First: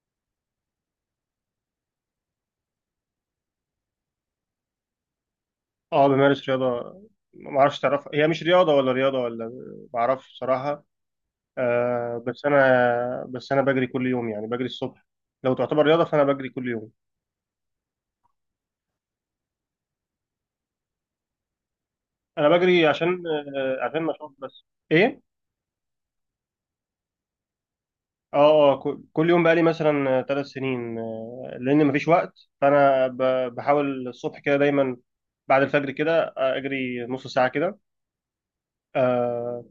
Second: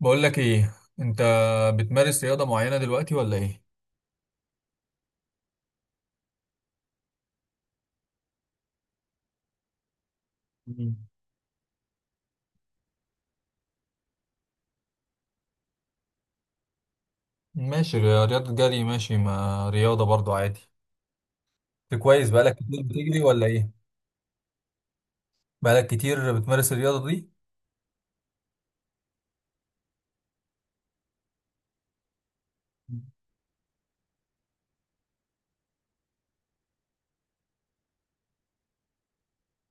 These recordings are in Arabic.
بقول لك ايه انت؟ بتمارس رياضة معينة دلوقتي ولا ايه؟ اه، بمارس رياضة. ما اعرفش، تعرفها هي مش رياضة ولا رياضة ولا ما اعرفش بصراحة. مم. بس انا بجري كل يوم، يعني بجري الصبح. لو تعتبر رياضة فانا بجري كل يوم. ماشي. رياضة جري، ماشي، ما رياضة برضو عادي. انت كويس، انا بقالك كتير بجري بتجري عشان ولا ايه؟ عشان نشاط بس. ايه. بقالك كتير بتمارس الرياضة دي؟ كل يوم، بقالي مثلا 3 سنين، لان مفيش وقت، فانا بحاول الصبح كده دايما بعد الفجر كده، اجري نص ساعة كده. آه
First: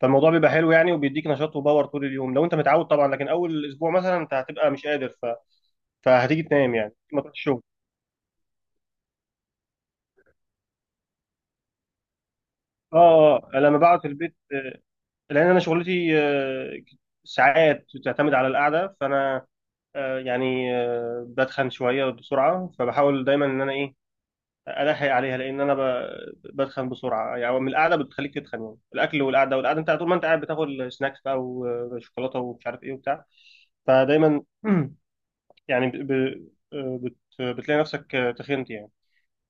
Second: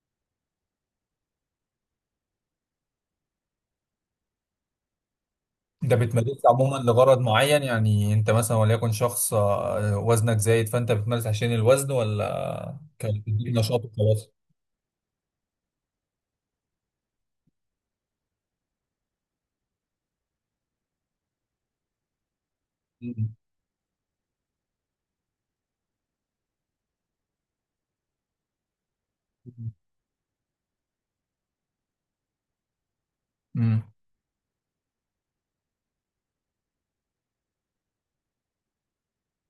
فالموضوع بيبقى حلو يعني، وبيديك نشاط وباور طول اليوم لو انت متعود طبعا. لكن اول اسبوع مثلا انت هتبقى مش قادر، انت فهتيجي بتمارسها تنام عموما يعني لغرض ما تروحش الشغل. معين، يعني انت مثلا وليكن شخص وزنك زايد، فانت بتمارس عشان الوزن، ولا اه كان اه بتديك آه، لما نشاط بقعد في وخلاص؟ البيت، لان انا شغلتي، ساعات تعتمد على القعده، فانا يعني بتخن شويه بسرعه، فبحاول مم. دايما ان انا ايه، الحق عليها. لان انا بتخن بسرعه يعني. من القعده بتخليك تتخن يعني، الاكل والقعده، والقعده انت طول ما انت قاعد بتاكل سناكس بقى، وشوكولاته، ومش عارف ايه وبتاع. امم. فدايما يعني ب... ب... آه، بت... بتلاقي نفسك، تخنت يعني.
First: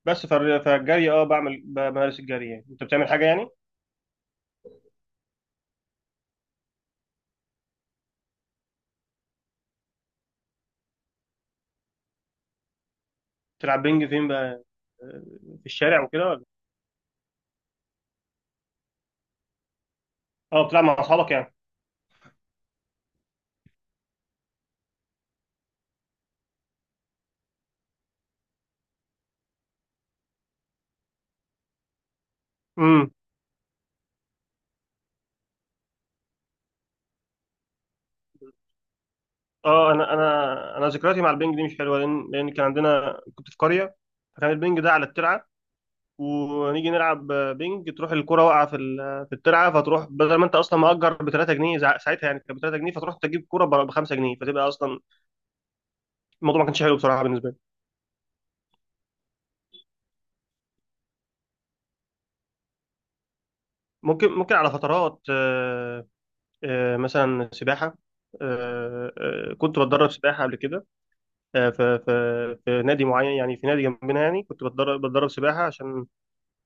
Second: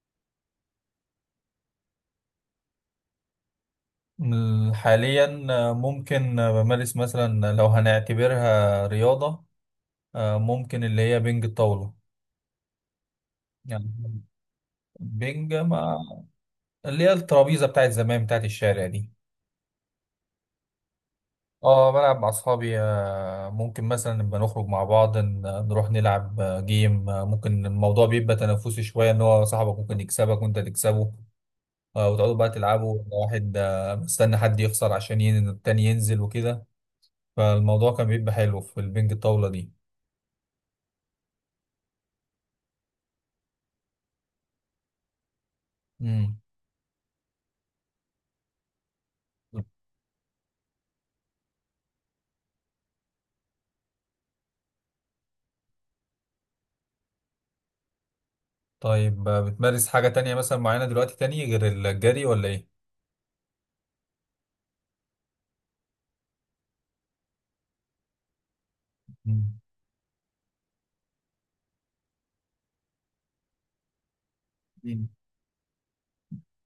بس فالجري، اه بعمل بمارس الجري يعني، انت بتعمل حاجه يعني. حاليا، ممكن، بمارس مثلا لو هنعتبرها رياضة، ممكن اللي هي بنج الطاولة. بتلعب يعني بينج فين بقى، بينج، في ما... الشارع وكده ولا؟ اللي هي الترابيزه بتاعت زمان، بتاعت الشارع دي. اه، بتلعب مع اصحابك يعني. اه، بلعب مع اصحابي، ممكن مثلا نبقى نخرج مع بعض، نروح نلعب جيم، ممكن الموضوع بيبقى تنافسي شويه، ان هو صاحبك ممكن يكسبك وانت تكسبه. وتقعدوا بقى تلعبوا، امم. واحد مستني حد يخسر عشان التاني ينزل وكده. فالموضوع كان بيبقى حلو في البنج الطاوله دي. اه، انا ذكرياتي مع البنج دي مش حلوه. لان كان عندنا كنت في قريه، فكان البنج ده على الترعه، امم. ونيجي نلعب بنج تروح الكره واقعه في في الترعه، فتروح بدل ما انت اصلا مأجر ب 3 جنيه، ساعتها يعني كانت ب 3 جنيه، فتروح تجيب كره ب 5 جنيه، فتبقى اصلا الموضوع ما كانش حلو بصراحه بالنسبه لي. طيب، بتمارس حاجه تانية مثلا معينه دلوقتي تاني غير الجري ولا ايه؟ ممكن على فترات، مثلا سباحه. آه، مم. كنت بتدرب سباحه قبل كده، في في نادي معين يعني، في نادي جنبنا، يعني كنت بتدرب سباحه عشان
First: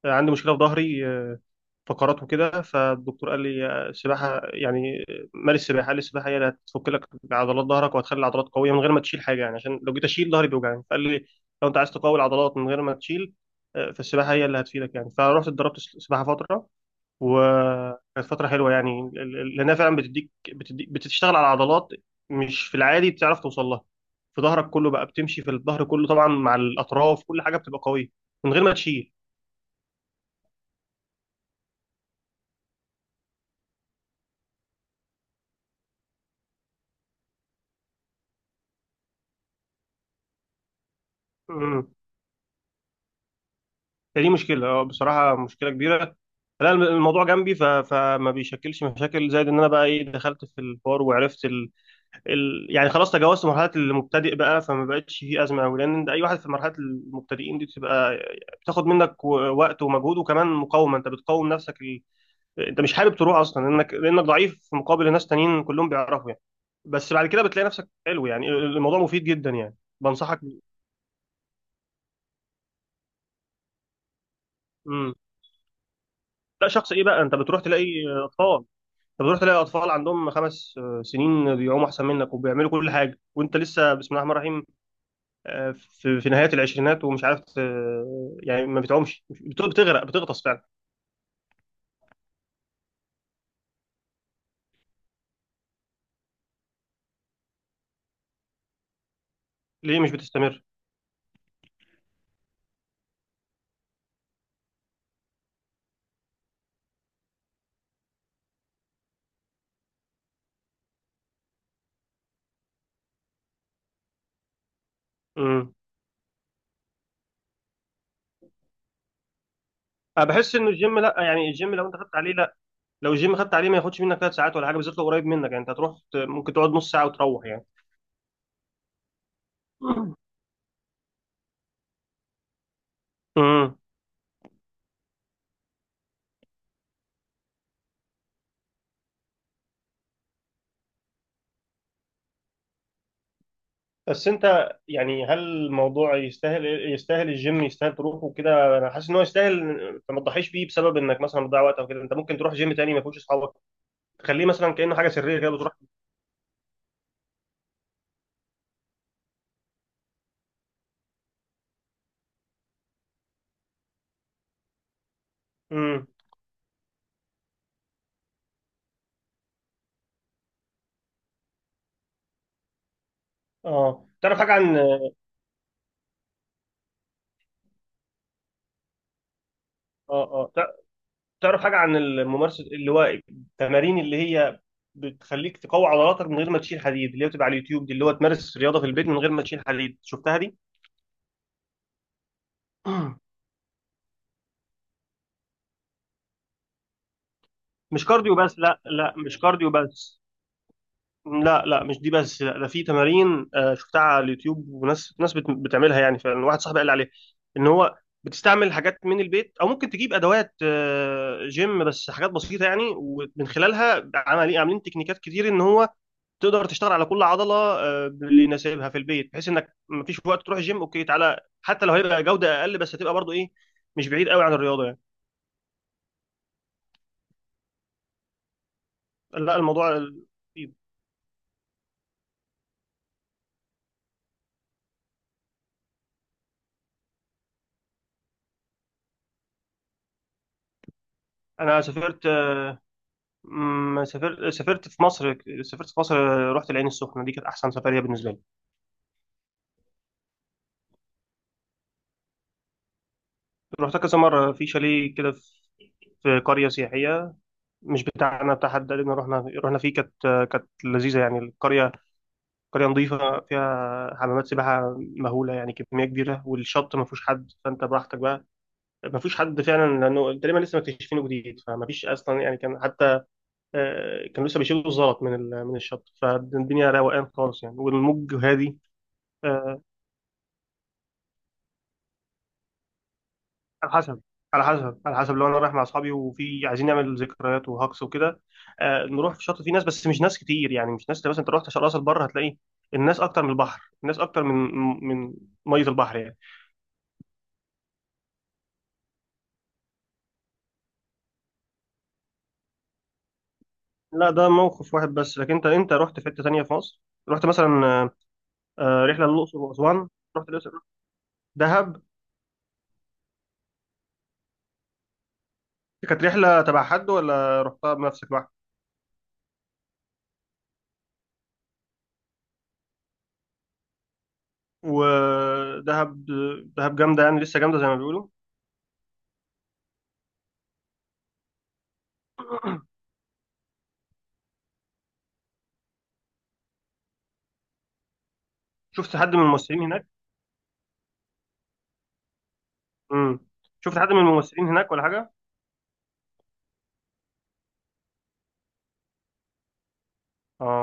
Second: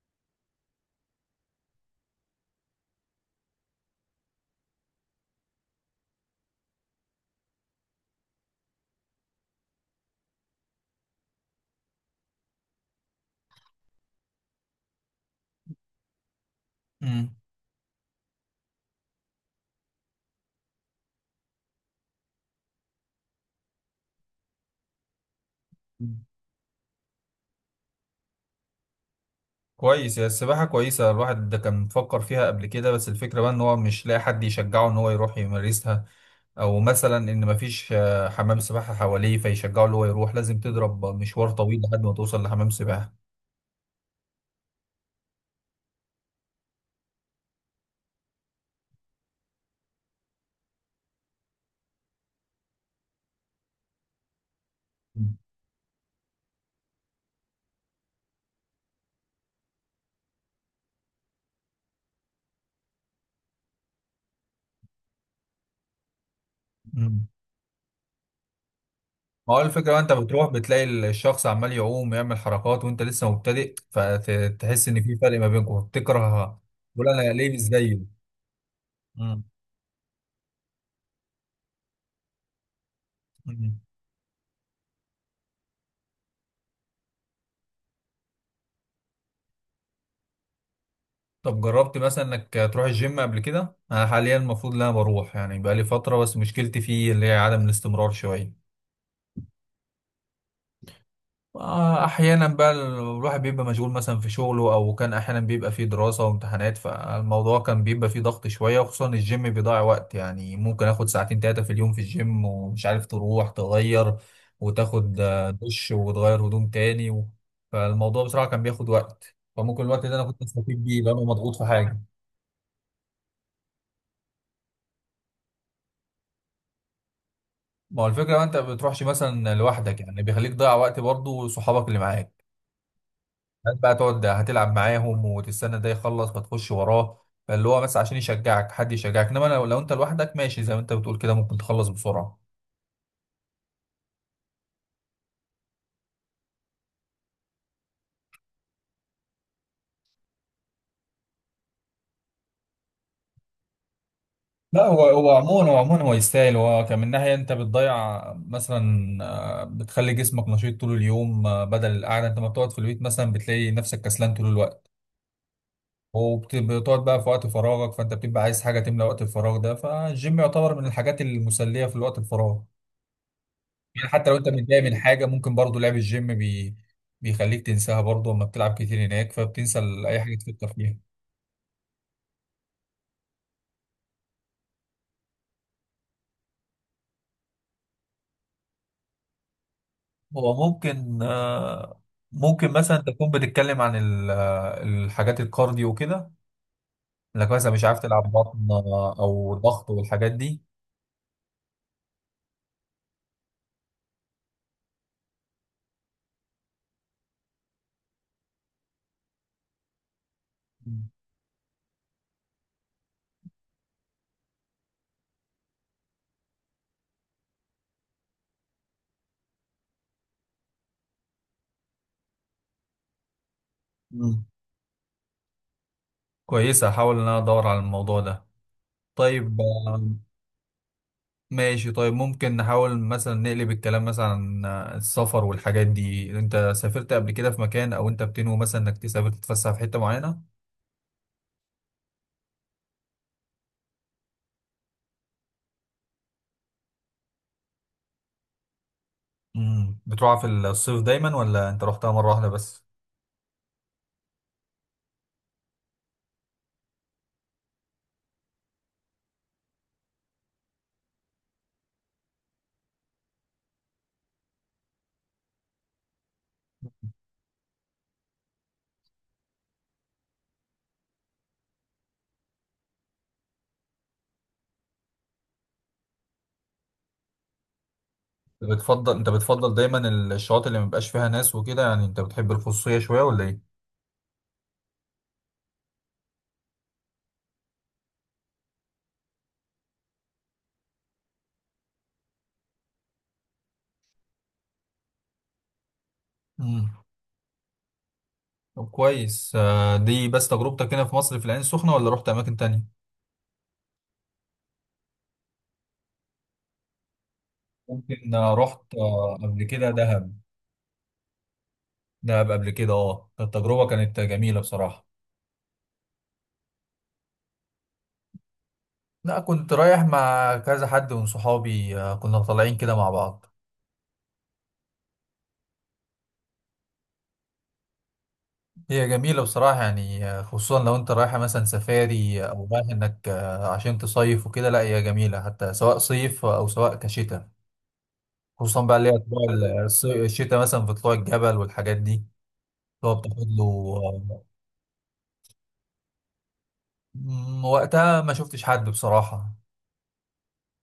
عندي مشكله في ظهري، فقرات وكده. فالدكتور قال لي السباحه يعني مارس السباحه. قال لي السباحه هي اللي هتفك لك عضلات ظهرك، وهتخلي العضلات قويه من غير ما تشيل حاجه يعني، عشان لو جيت اشيل ظهري بيوجعني. فقال لي لو انت عايز تقوي العضلات من غير ما تشيل، فالسباحه هي اللي هتفيدك يعني. فرحت اتدربت سباحه فتره، وكانت فترة حلوة يعني، لأنها فعلا بتديك بتشتغل على عضلات مش في العادي بتعرف توصل لها، في ظهرك كله بقى. بتمشي في الظهر كله مم. طبعا، مع الأطراف، كل حاجة بتبقى قوية من غير ما تشيل. كويس، هي السباحة كويسة. الواحد ده كان مفكر فيها قبل كده، بس الفكرة بقى ان هو مش لاقي حد يشجعه ان هو يروح يمارسها، او مثلا ان مفيش حمام سباحة حواليه فيشجعه ان هو يروح، لازم تضرب مشوار طويل امم. لحد ما توصل لحمام سباحة. فدي مشكلة، بصراحة مشكلة كبيرة. لا الموضوع جنبي، فما بيشكلش مشاكل. زائد إن أنا بقى إيه، دخلت في الحوار وعرفت، يعني خلاص تجاوزت مرحله المبتدئ بقى، فما بقتش في ازمه قوي. لان انت اي واحد في مرحله المبتدئين دي بتبقى، بتاخد منك وقت ومجهود، وكمان مقاومه، انت بتقاوم نفسك. انت مش حابب تروح اصلا لانك ضعيف في مقابل ناس تانيين كلهم بيعرفوا يعني. بس مم. بعد كده بتلاقي نفسك حلو يعني، الموضوع مفيد جدا ما هو يعني، الفكرة بقى، انت بنصحك. بتروح بتلاقي الشخص عمال يعوم يعمل حركات، وانت لسه مبتدئ، فتحس ان امم. في فرق ما بينكم تكره، لا شخص ايه تقول بقى، انا ليه مش زيه. اطفال انت بتروح مم. تلاقي اطفال عندهم 5 سنين بيعوموا احسن منك وبيعملوا كل حاجه، وانت مم. لسه بسم الله الرحمن الرحيم. في نهايات العشرينات، ومش عارف يعني ما بتعومش، بتغرق بتغطس فعلا. طب جربت مثلا انك تروح الجيم قبل كده؟ انا حاليا المفروض ان انا بروح، يعني بقالي فتره، بس مشكلتي فيه اللي هي عدم الاستمرار شويه. ليه مش بتستمر؟ احيانا بقى الواحد بيبقى مشغول مثلا في شغله، او كان احيانا بيبقى فيه دراسه وامتحانات، فالموضوع كان بيبقى فيه ضغط شويه، وخصوصا الجيم بيضيع وقت، يعني ممكن اخد ساعتين تلاتة في اليوم في الجيم، ومش عارف تروح تغير وتاخد امم. دش وتغير هدوم تاني و... فالموضوع بصراحه كان بياخد وقت، فممكن الوقت ده انا انا كنت بحس انه استفيد الجيم، بيه لا لانه يعني مضغوط في الجيم لو انت حاجه. خدت عليه، لا، لو الجيم خدت عليه ما ياخدش منك 3 ساعات ولا حاجه، بالذات لو قريب منك يعني. انت هتروح ممكن تقعد نص ساعه وتروح يعني. ما هو الفكرة ما انت ما بتروحش مثلا لوحدك، مم. يعني بيخليك تضيع وقت برضه، وصحابك اللي معاك هات امم. بقى تقعد هتلعب معاهم وتستنى ده يخلص فتخش وراه. اللي هو بس عشان يشجعك، حد يشجعك، انما لو انت لوحدك ماشي زي ما انت بتقول كده، ممكن تخلص بسرعة. بس انت يعني هل الموضوع يستاهل الجيم يستاهل تروحه كده؟ انا حاسس ان هو يستاهل، فما تضحيش بيه بسبب انك مثلا بتضيع وقت او كده. انت ممكن تروح جيم تاني ما فيهوش اصحابك، تخليه مثلا لا، كانه هو حاجه هو سريه كده عموما، بتروح. هو عموما هو يستاهل، هو كان من ناحية انت بتضيع مثلا بتخلي جسمك نشيط طول اليوم، بدل القعدة انت ما بتقعد في البيت، مثلا بتلاقي نفسك كسلان طول الوقت، امم. وبتقعد بقى في وقت فراغك، فانت بتبقى عايز حاجه تملى وقت الفراغ ده، فالجيم يعتبر من الحاجات المسليه في الوقت الفراغ. يعني اه حتى لو تعرف انت حاجه عن متضايق من اه حاجه، ممكن برضو لعب الجيم بيخليك تنساها برضو، اما بتلعب كتير هناك فبتنسى اي حاجه اه تفكر فيها. تعرف حاجة عن الممارسة، اللي هو التمارين اللي هي بتخليك تقوي عضلاتك من غير ما تشيل حديد، اللي هي بتبقى على اليوتيوب دي، اللي هو تمارس رياضة في البيت من غير ما تشيل حديد؟ شفتها هو دي؟ ممكن ممكن مثلا تكون بتتكلم عن الحاجات الكارديو وكده، انك مثلا مش عارف مش تلعب كارديو بس بطن لا لا مش او كارديو ضغط بس والحاجات دي. لا لا مش دي بس. لا ده في تمارين، شفتها على اليوتيوب، وناس بتعملها يعني فعلا. واحد صاحبي قال لي عليها ان هو بتستعمل حاجات من البيت، او ممكن تجيب ادوات جيم بس حاجات بسيطه يعني، ومن خلالها عاملين تكنيكات كتير، ان هو تقدر تشتغل على كل عضله باللي يناسبها في البيت، بحيث انك مفيش وقت تروح جيم، اوكي تعالى، حتى لو هيبقى جوده اقل، بس هتبقى برضو ايه، مش بعيد مم. قوي عن الرياضه يعني. كويسة، هحاول ان انا ادور على الموضوع ده. لا طيب. الموضوع بسيط. ماشي، طيب ممكن نحاول مثلا نقلب الكلام مثلا عن السفر والحاجات دي. انت سافرت قبل كده في مكان، او انت بتنوي مثلا انك تسافر تتفسح في حتة معينة؟ انا سافرت، مم، سافرت سافرت في مصر سافرت في مصر، رحت العين السخنه، دي كانت احسن سفريه بالنسبه لي. امم. بتروحها في الصيف دايما ولا انت رحتها مرة واحدة بس؟ رحتها كذا مره في شاليه كده، في قريه سياحيه مش بتاعنا، بتاع حد قال لنا، رحنا فيه، كانت لذيذه يعني القريه. قرية نظيفة فيها حمامات سباحة مهولة يعني، كمية كبيرة، والشط ما فيهوش حد، فأنت براحتك بقى، ما فيهوش حد فعلا لأنه تقريبا لسه مكتشفينه جديد، فما فيش أصلا يعني. كان حتى، كانوا لسه بيشيلوا الزلط من من الشط، فالدنيا روقان خالص يعني، والموج هادي. بتفضل، انت بتفضل آه، دايما الشواطئ اللي مبقاش فيها ناس وكده، يعني انت بتحب الخصوصية شوية ولا ايه؟ على حسب على حسب. لو أنا رايح مع أصحابي وفي عايزين نعمل ذكريات وهكس وكده، نروح في الشط فيه ناس بس مش ناس كتير يعني، مش ناس مثلا أنت رحت راس البر هتلاقي الناس أكتر من البحر، الناس أكتر من من مية البحر يعني. امم. طب كويس. دي بس تجربتك هنا في مصر في العين السخنة، ولا رحت اماكن تانية؟ لا ده موقف واحد بس. لكن انت رحت في حته تانيه في مصر؟ رحت مثلا، ممكن رحت رحله للاقصر قبل كده واسوان، دهب. رحت الاقصر. دهب؟ دهب قبل كده، اه، التجربة كانت جميلة بصراحة. كانت رحله تبع حد ولا رحتها بنفسك لوحدك؟ لا، كنت رايح مع كذا حد من صحابي، كنا طالعين كده مع بعض. ودهب. دهب جامده يعني، لسه جامده زي ما بيقولوا. هي جميلة بصراحة يعني، خصوصا لو انت رايحة مثلا سفاري، او رايح انك عشان تصيف وكده، لا، هي جميلة حتى سواء صيف او سواء كشتاء. خصوصا بقى اللي شفت هي حد من طلوع الممثلين هناك؟ الشتاء، مثلا في طلوع الجبل والحاجات دي اللي هو امم. بتاخد له شفت حد من آه، الممثلين هناك ولا حاجه؟ وقتها ما شفتش حد بصراحة.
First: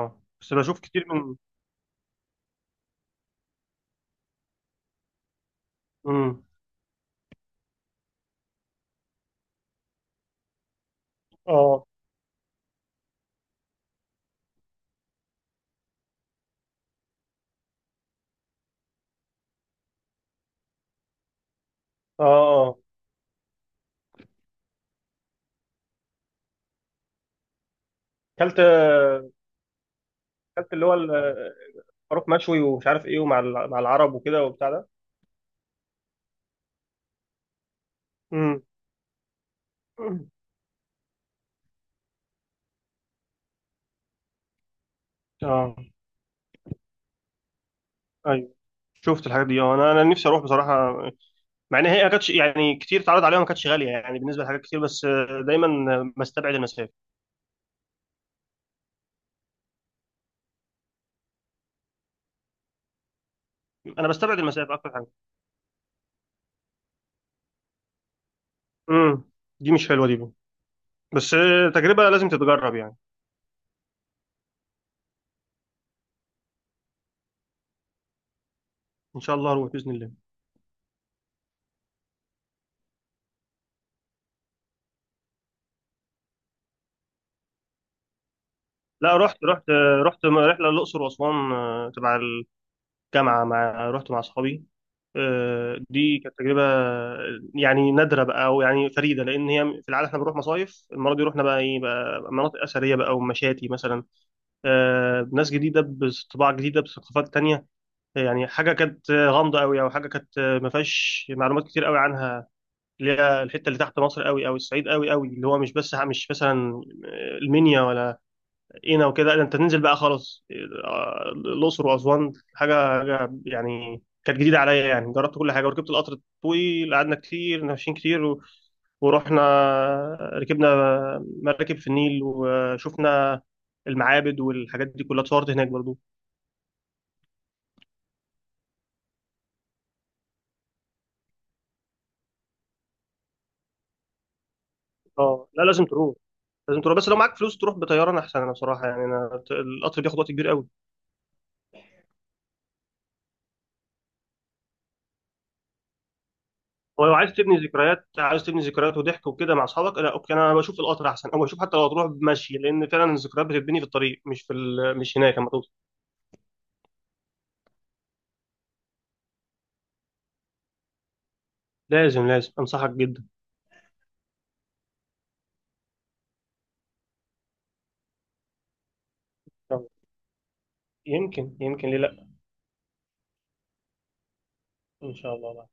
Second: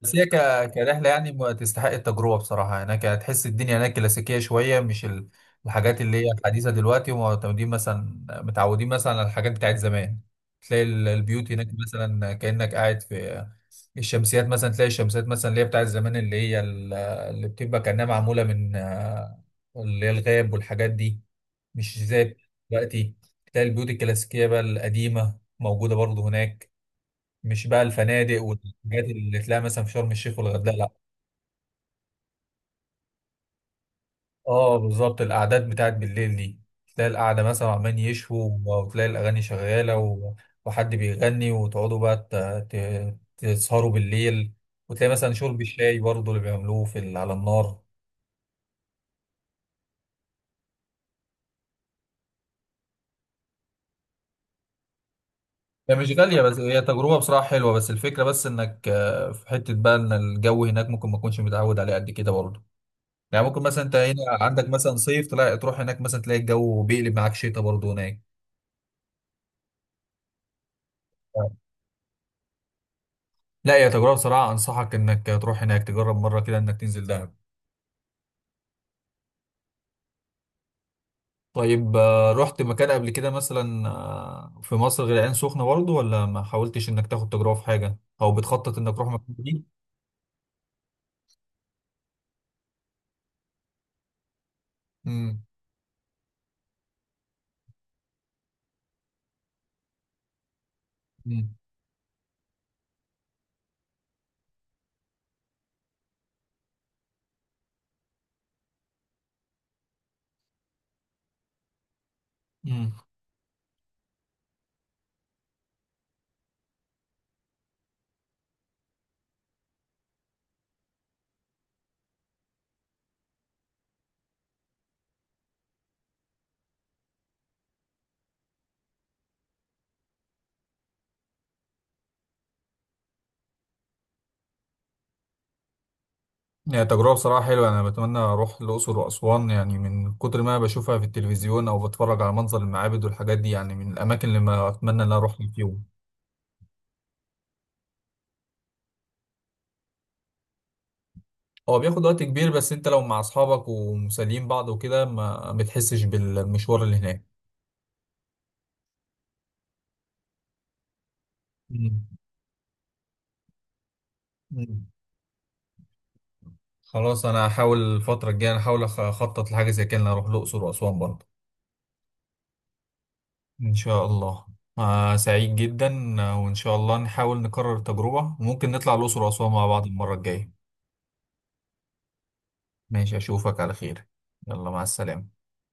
بس هي بس بشوف كتير كرحلة يعني من. ما تستحق التجربة بصراحة. هناك هتحس الدنيا هناك كلاسيكية شوية، مش الحاجات اللي هي امم. الحديثة دلوقتي، ومعتمدين مثلا متعودين مثلا على الحاجات بتاعت زمان. تلاقي البيوت هناك اه مثلا كأنك قاعد في الشمسيات. مثلا تلاقي الشمسيات مثلا اللي هي بتاعت زمان، اللي هي اللي بتبقى كأنها معمولة من اللي هي الغاب والحاجات دي، مش اه زي اه دلوقتي. تلاقي البيوت الكلاسيكية بقى القديمة موجودة برضه هناك، مش بقى الفنادق كلت والحاجات اللي تلاقيها مثلا في شرم الشيخ كلت والغردقه، اللي لا. هو الخروف مشوي ومش عارف ايه، ومع مع العرب وكده وبتاع اه، ده. بالظبط، القعدات بتاعت بالليل دي، تلاقي القعده مثلا عمال يشووا، امم. وتلاقي الاغاني شغاله وحد بيغني، وتقعدوا بقى تسهروا بالليل، وتلاقي مثلا شرب الشاي برضه اللي بيعملوه على النار. اه شفت الحاجات دي. اه، انا، نفسي اروح بصراحه، مع ان هي ما كانتش يعني كتير اتعرض عليها، ما كانتش غاليه يعني بالنسبه لحاجات كتير. بس هي دايما مش غالية، بستبعد بس هي المسافه. تجربة بصراحة حلوة، بس الفكرة بس انك في حتة بقى ان الجو هناك ممكن ما تكونش متعود عليه قد كده برضه. يعني ممكن مثلا انت انا هنا بستبعد عندك المسافه اكتر مثلا حاجه. صيف، تلاقي تروح هناك مثلا تلاقي الجو بيقلب معاك شتاء برضه هناك. امم. دي مش حلوه دي بقى. بس تجربه لازم تتجرب يعني. لا، يا تجربة بصراحة، أنصحك إنك تروح هناك تجرب مرة كده إنك تنزل دهب. ان شاء الله اروح باذن الله. طيب، رحت مكان قبل كده مثلا في مصر غير العين سخنة برضه، ولا ما حاولتش إنك تاخد تجربة في حاجة، أو بتخطط إنك تروح لا مكان رحت، جديد؟ رحله الاقصر واسوان، تبع الجامعه، رحت مع اصحابي. امم. دي كانت تجربه يعني نادره بقى، او يعني فريده، لان هي في العاده احنا بنروح مصايف، المره دي رحنا امم. بقى ايه بقى، مناطق اثريه بقى ومشاتي مثلا. ناس جديده بطباع جديده بثقافات تانية، يعني حاجه كانت غامضه قوي، او حاجه كانت ما فيهاش معلومات كتير قوي عنها، امم. اللي هي الحته اللي تحت مصر قوي، او الصعيد قوي قوي، اللي هو مش بس مش مثلا المنيا ولا قنا وكده، لا انت تنزل بقى خلاص. الاقصر واسوان حاجه، حاجة يعني كانت جديده عليا. يعني جربت كل حاجه، وركبت القطر الطويل، قعدنا كتير ماشيين كتير، و- ورحنا ركبنا مراكب في النيل، وشفنا المعابد والحاجات دي كلها، اتصورت هناك برضو. هي تجربة بصراحة حلوة، أنا بتمنى أروح الأقصر وأسوان، يعني من كتر ما بشوفها في التلفزيون أو بتفرج على منظر المعابد والحاجات دي، يعني من الأماكن اللي ما أتمنى إن أنا أروح اه في لا يوم. لازم تروح، لازم تروح. بس لو معاك فلوس تروح بطياره احسن، انا بصراحه يعني، انا القطر بياخد وقت كبير قوي. هو بياخد وقت كبير، بس أنت لو مع أصحابك ومسالين بعض وكده ما بتحسش بالمشوار اللي هو لو عايز تبني ذكريات، عايز تبني ذكريات وضحك وكده مع اصحابك، لا اوكي. انا بشوف القطر احسن، او بشوف حتى لو هناك. تروح مشي، لان فعلا الذكريات بتتبني في الطريق مش في مم. مش هناك لما توصل. خلاص، انا هحاول الفتره الجايه احاول اخطط لحاجه زي كده، إن أنا اروح الاقصر واسوان برضه. لازم لازم انصحك جدا. إن شاء الله. سعيد جدا، وان شاء الله نحاول نكرر التجربه، وممكن نطلع الاقصر واسوان مع يلا. بعض المره الجايه. يمكن ليه لا. ماشي، اشوفك على خير. يلا، مع ان السلامه. شاء الله